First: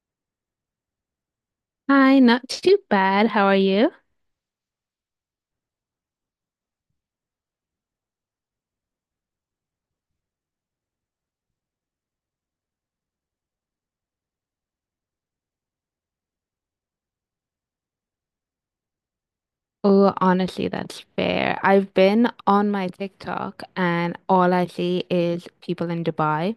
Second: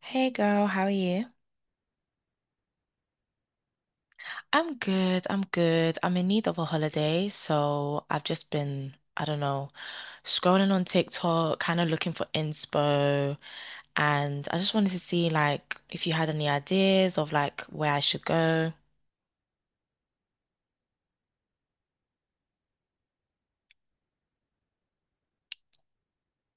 Hey girl, how are you? Hi, not too bad. How are you? I'm good. I'm good. I'm in need of a holiday, so I've just been, I don't know, scrolling on TikTok, kind of looking for inspo, and I just wanted to see like if you had any ideas of like where I should go. Oh, honestly, that's fair. I've been on my TikTok and all I see is people in Dubai.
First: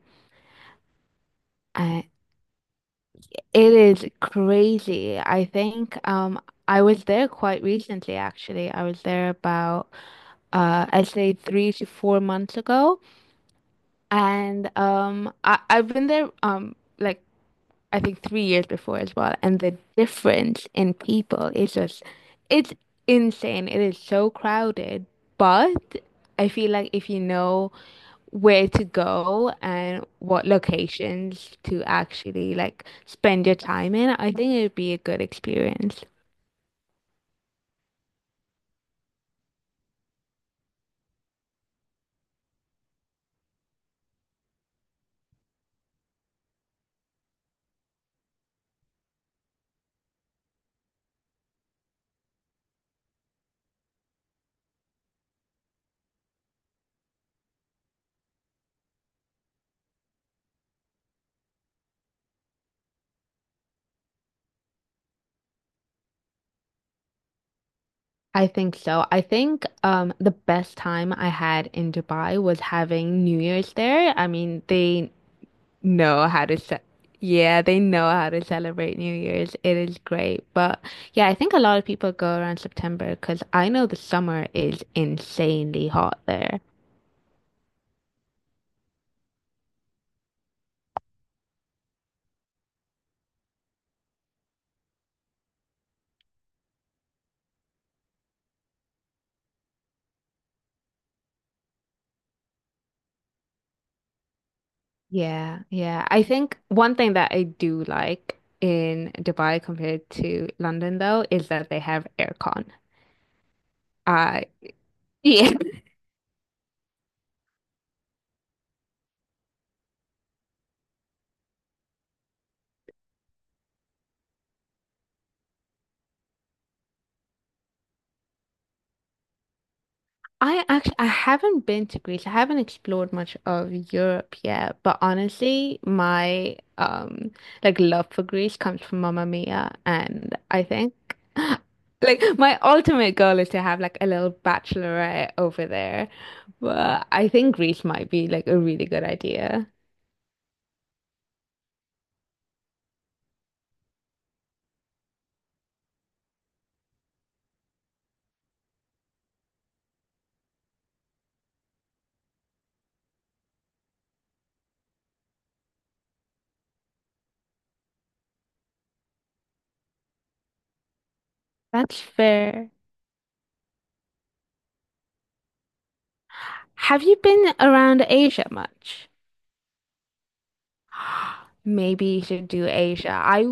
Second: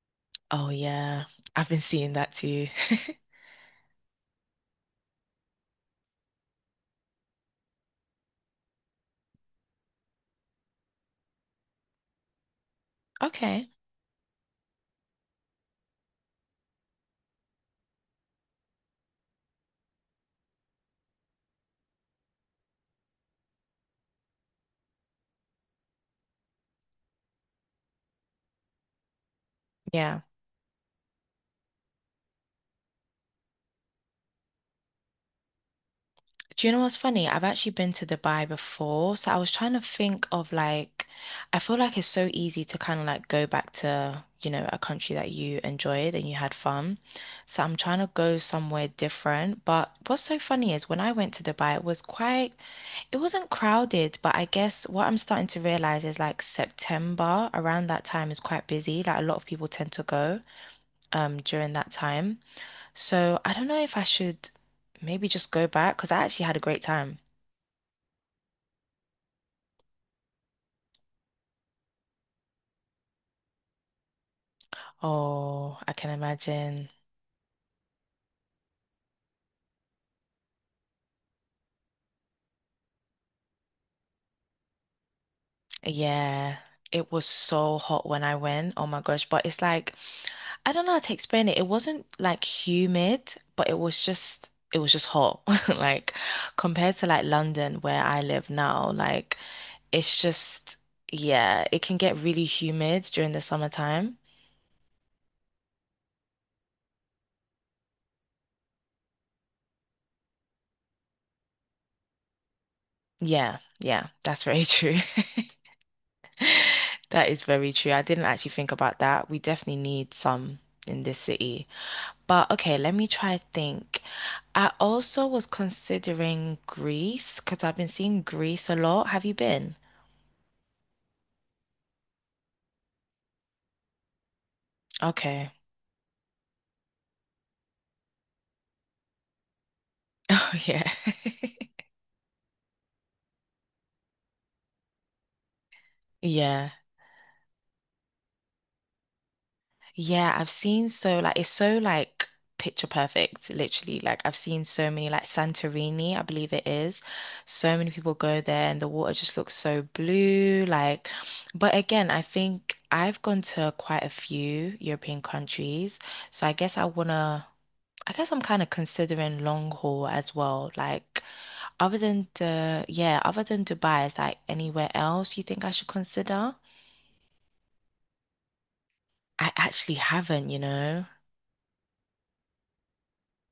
Oh yeah, I've been Uh, seeing that too. it is crazy. I think I was there quite recently actually. I was there about I'd say 3 to 4 months ago. Okay. And I've been there like I think 3 years before as well. And the difference in people is just, it's insane. It is so crowded, but I feel like if you know where to go and Yeah. what locations to actually like spend your time in, I think it would be a good experience. Do you know what's funny? I've actually been to Dubai before, so I was trying to think of like, I feel like it's so easy to kind of like go back to a country that you enjoyed and you had fun. So I'm trying to go somewhere different. But what's so funny is when I went to Dubai, it wasn't crowded, but I guess what I'm starting to realize is like September around that time is quite busy. Like a lot of people tend to go during that time. So I don't know if I should maybe just go back because I actually had a great time. I think so. I think the best time I had in Dubai was having New Year's there. I mean, they Oh, I can know how to ce- imagine. yeah, they know how to celebrate New Year's. It is great. But yeah, I think a lot of people go around September because I know the summer is insanely hot Yeah, there. it was so hot when I went. Oh my gosh. But it's like, I don't know how to explain it. It wasn't like humid, but it was just hot. Like, compared to like London where I live now, like, it's just, yeah, it can get really humid during the summertime. Yeah, yeah. I think one thing that I do like in Dubai compared to London though is that they have aircon. Yeah, yeah, that's I very true. yeah. That is very true. I didn't actually think about that. We definitely need some in this city. But okay, let me try think. I also was considering Greece because I've been seeing Greece a lot. Have you been? I actually I haven't been to Greece. I haven't explored much of Europe yet, but Okay. honestly, my like love for Greece comes from Mamma Mia, and Oh I yeah. think like my ultimate goal is to have like a little bachelorette over there. Yeah. But I think Greece might be like a really good idea. Yeah, I've seen so like it's so like picture perfect, literally. Like I've seen so many like Santorini, I believe it is. So many people go there and the water just looks so blue, like but again, I think I've gone to quite a few European countries, so I guess I'm kind of considering long haul as well. Like, That's fair. Yeah, other than Dubai, is like anywhere else you think I should consider? Have you been around Asia much? I actually haven't, you know? Maybe you should do Asia. I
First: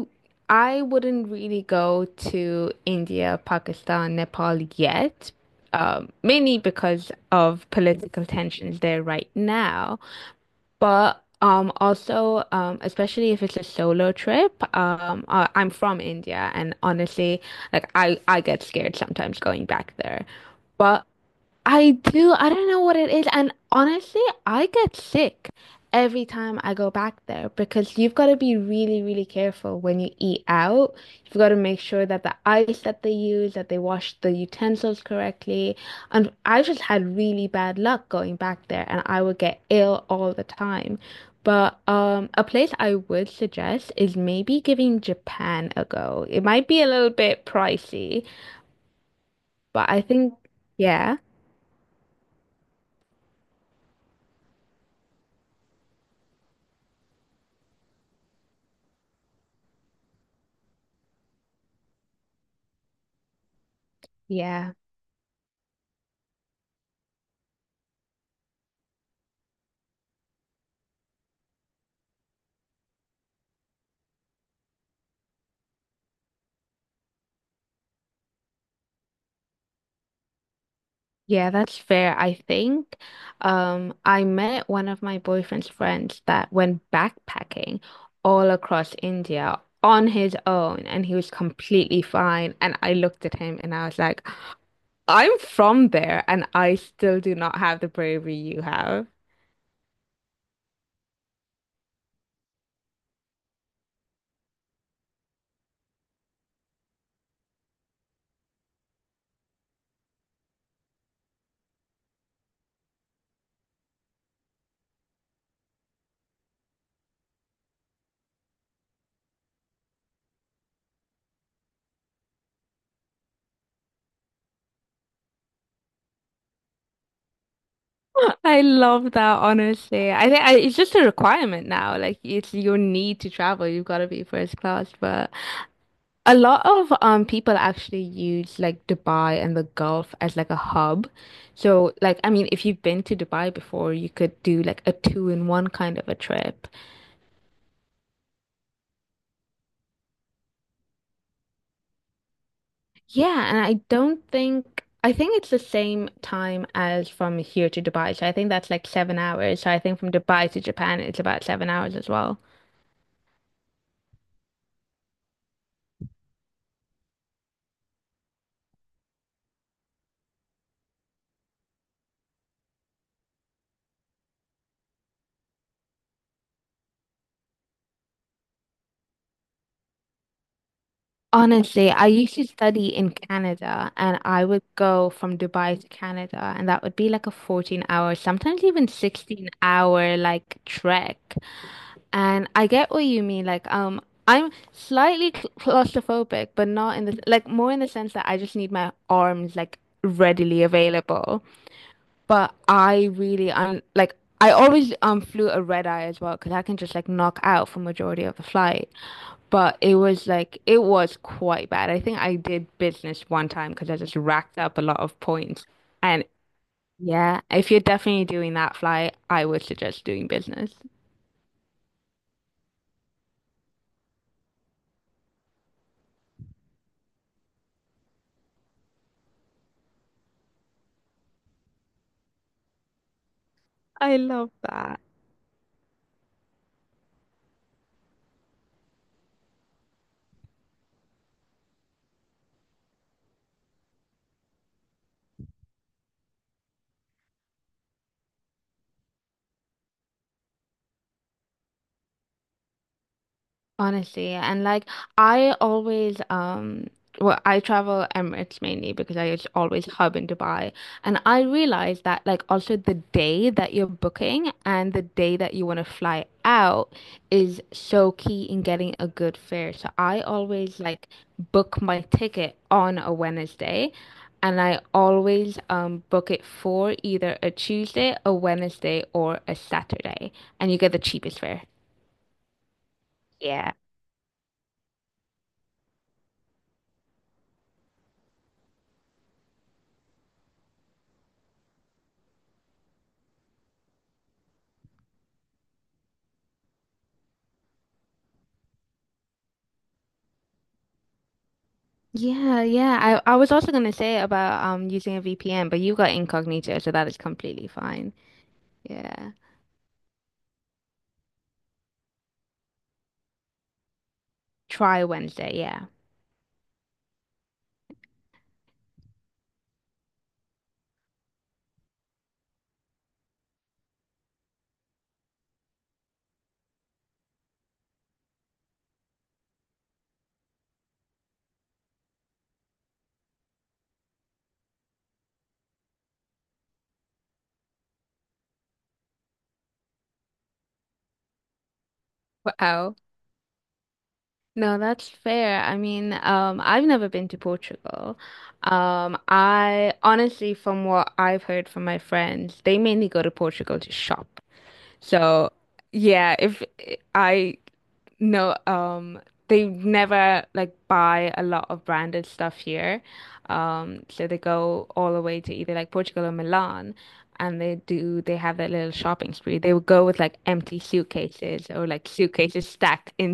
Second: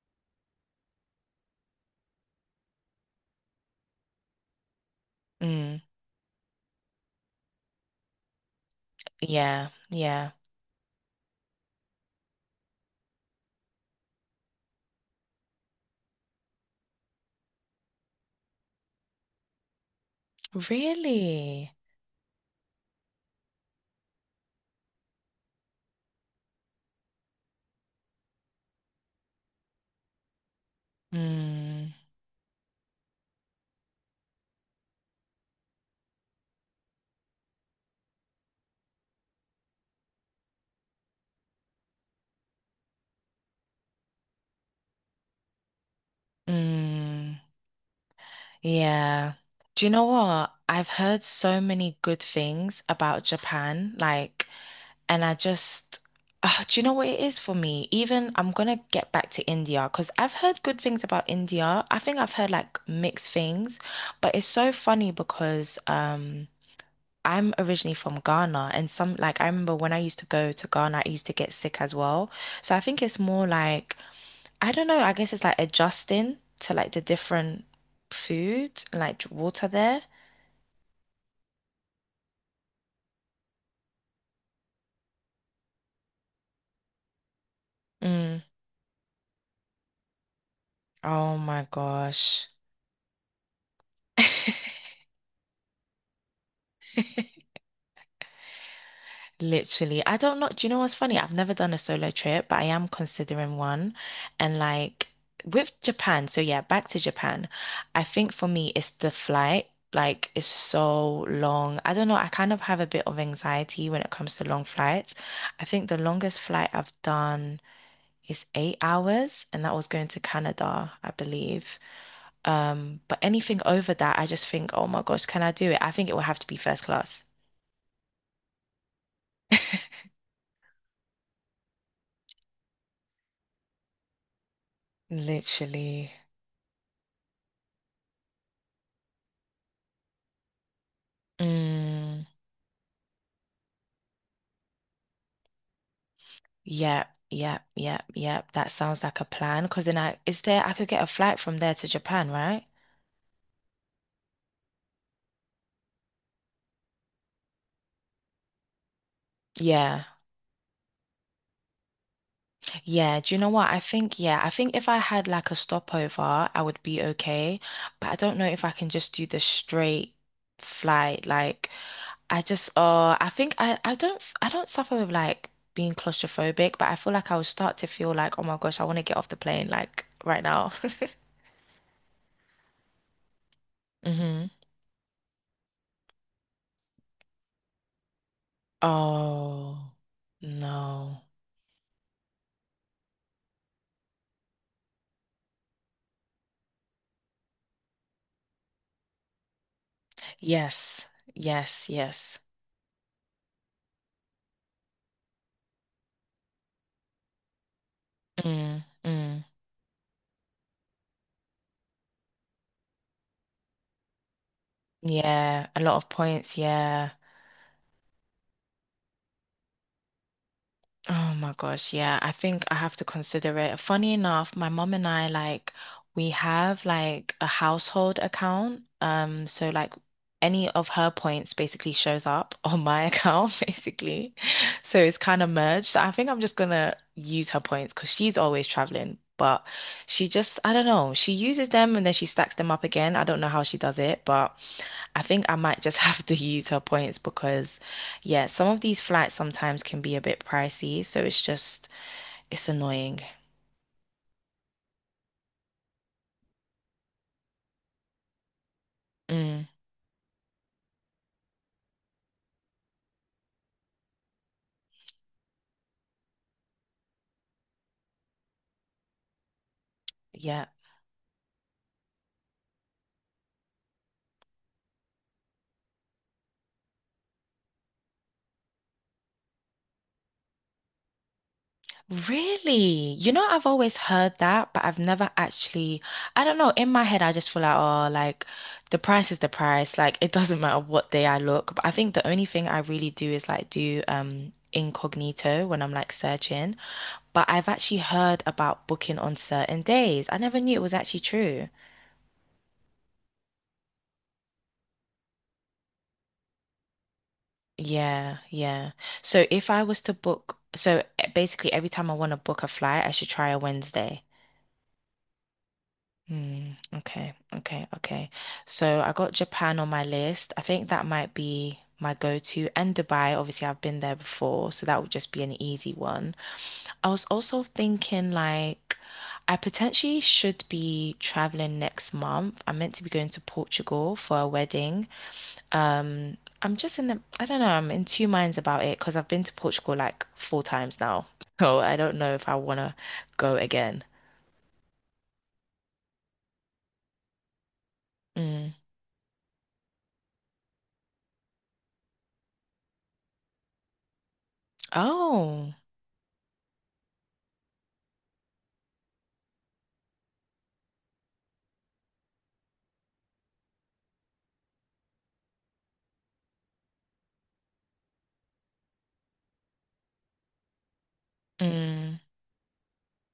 I wouldn't really go to India, Pakistan, Nepal yet, Mm, mainly because of political tensions there right yeah, now. yeah. But also, especially if it's a solo trip, I'm from India, and honestly, like I get scared sometimes going back there. But Really? I do. I don't know what it is. And honestly, I get sick every time I go back there because you've got to be really, really careful when you eat out. You've got to make Mm, sure that the ice that they use, that they wash the utensils correctly. And I just had really bad luck going back there and I would get ill all the time. But a place I would suggest is maybe giving Japan a go. It might be a little mm, bit pricey, yeah. Do you but I know think, what? I've yeah, heard so many good things about Japan. Like, And I just, ah, do you know what it is for me? Even I'm gonna get back to India because I've heard good things about India. I think I've heard like mixed things, but it's so yeah. funny because I'm originally from Ghana and some like I remember when I used to go to Ghana, I used to get sick as well. So I think it's more like I don't know, I guess it's like adjusting to like the different food and like water there. Yeah, that's fair, I think. I met one of my boyfriend's friends that went backpacking Mm. all across India on his own, and he was Oh my completely gosh. fine. And I looked at him and I was like, I'm from there, and I still do not have the bravery you have. Literally, I don't know. Do you know what's funny? I've never done a solo trip, but I am considering one. And like with Japan, so yeah, back to Japan. I think for me, it's the flight. Like, it's so long. I don't know. I kind of have a bit of anxiety when it comes to long flights. I think the longest flight I've done is 8 hours, and that was going to Canada, I believe. But anything over that, I just think, oh my gosh, can I do it? I think it will have to be first class. I love that, honestly. It's just a requirement now. Like, it's your need to travel. You've got to be first class, but. Literally. A lot of people actually use like Dubai and the Gulf as like a hub. So like Mm. I mean if you've been to Dubai before, you could do like a two in one kind of a trip. Yep, yep, yep, yep. That sounds like a plan. Because then I, is there, I could get a flight from there to Japan, right? Yeah, and I don't think I think it's the same time as from here to Dubai. So I think that's like 7 hours. So I think Yeah. from Dubai to Japan it's about 7 hours as well. Yeah. Do you know what? I think, yeah, I think if I had like a stopover, I would be okay. But I don't know if I can just do the straight flight. Like, I just, I think I don't suffer with like being claustrophobic, but I feel like I will start to feel like, oh my gosh, I want to get off the plane like right now. Honestly, I used to study in Canada and I Mm-hmm. would go from Dubai to Canada and that would be like a 14-hour, sometimes even 16 Oh, hour like trek. no. And I get what you mean. Like, I'm slightly claustrophobic, but not in the like more in the sense that I just need my arms like readily Yes. available. Yes. Yes. But I really, I'm like, I always flew a red eye as well because I can just like knock out for majority of the Mm, flight. mm. But it was like it was quite bad. I think I did business one time because I just racked up a lot of points. Yeah. A lot of And points. Yeah. yeah, if you're definitely doing that flight, I would suggest doing business. Oh my gosh, yeah. I think I have to consider it. Funny enough, my mom and I like we have like a household account. So like any of her points basically shows up on my account, I basically. love So that. it's kind of merged. So I think I'm just gonna use her points because she's always traveling. But she just, I don't know, she uses them and then she stacks them up again. I don't know how she does it, but I think I might just have to use her points because, yeah, some of these flights sometimes can be a bit pricey, so it's just it's annoying. Honestly, and like I always well I travel Emirates mainly because I just Mm, always hub in Dubai and I realized that like also the day that you're booking and the day that you want to fly out is so key in getting a good fare. So I yeah. always like book my ticket on a Wednesday and I always book it for either a Tuesday, a Wednesday or a Saturday and you get the cheapest fare. Really? You know, I've Yeah. always heard that, but I've never actually, I don't know, in my head I just feel like, oh, like the price is the price, like it doesn't matter what day I look. But I think the only thing I really do is like do incognito when I'm like searching. But I've actually heard about booking on certain days. I never knew it was actually true. Yeah, yeah. I was also gonna say about using a VPN, but you got incognito, so that is completely fine. Yeah, yeah. Yeah. So if I was to book, basically every time I want to book a flight, I should try a Wednesday. Try Wednesday, yeah. Mm, okay, okay, okay. So I got Japan on my list. I think that might be my go-to. And Dubai, obviously I've been there before, so that would just be an easy one. I was also thinking like I potentially should be traveling next month. I'm meant to be going to Portugal for a wedding. I don't know, I'm in two minds about it because I've been to Portugal like four times now. So I don't know if I want Wow. to go again. No, that's fair. I mean, I've never been to Portugal. Mm. I honestly, from what I've heard from my friends, they mainly go to Portugal to shop. So, Oh. yeah, if I no, they never like buy a lot of branded stuff here. So they go all the way to either like Portugal or Milan and they have that little shopping spree. They would go with like empty suitcases or like Mm. suitcases stacked in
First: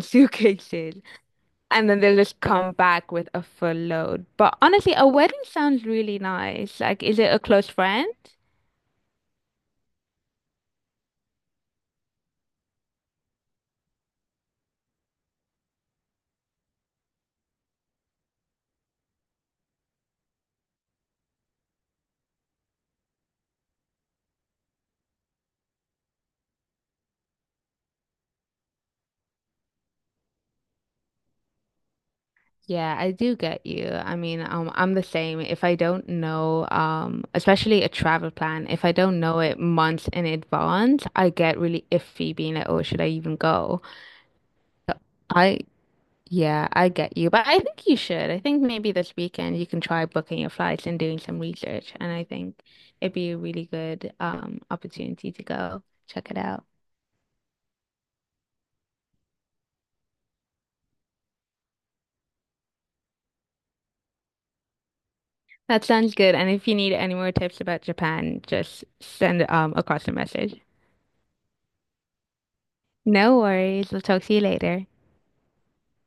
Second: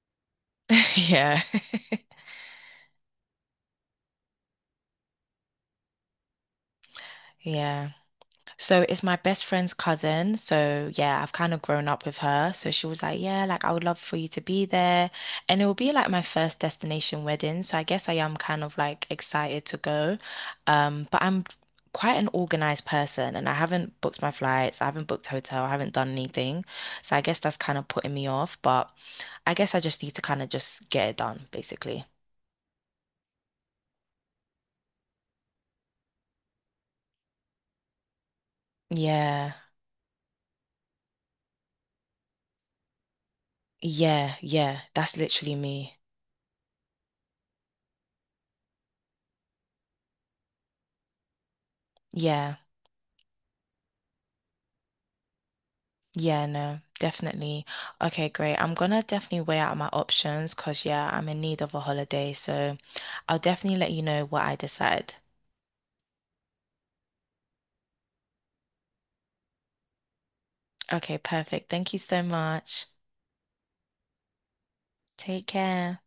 suitcases Yeah. and then they'll just come back with a full load. But honestly, a wedding sounds really nice. Like, is it a close Yeah. friend? So it's my best friend's cousin. So yeah, I've kind of grown up with her. So she was like, yeah, like I would love for you to be there. And it will be like my first destination wedding. So I guess I am kind of like excited to go. But I'm quite an organized person and I haven't booked my flights, I haven't booked hotel, I haven't done anything. So I guess that's kind of putting me off, but I guess I just need to kind of just get it done, basically. Yeah, I do get you. I mean, I'm the same. If I don't know, especially a travel plan, if I don't know Yeah. it months in advance, I get really iffy being like, oh, should I even go? Yeah, yeah. So That's literally I, me. yeah, I get you. But I think you should. I think maybe this weekend you can try booking your flights and doing some research. And I Yeah. think it'd be a really good, opportunity to go check it Yeah, out. no, definitely. Okay, great. I'm gonna definitely weigh out my options because, yeah, I'm in need of a holiday. So I'll definitely let you know what I decide. That sounds good. And if you need any more tips about Japan, just send across a message. Okay, perfect. Thank you so much. No worries. We'll talk to you later. Take care.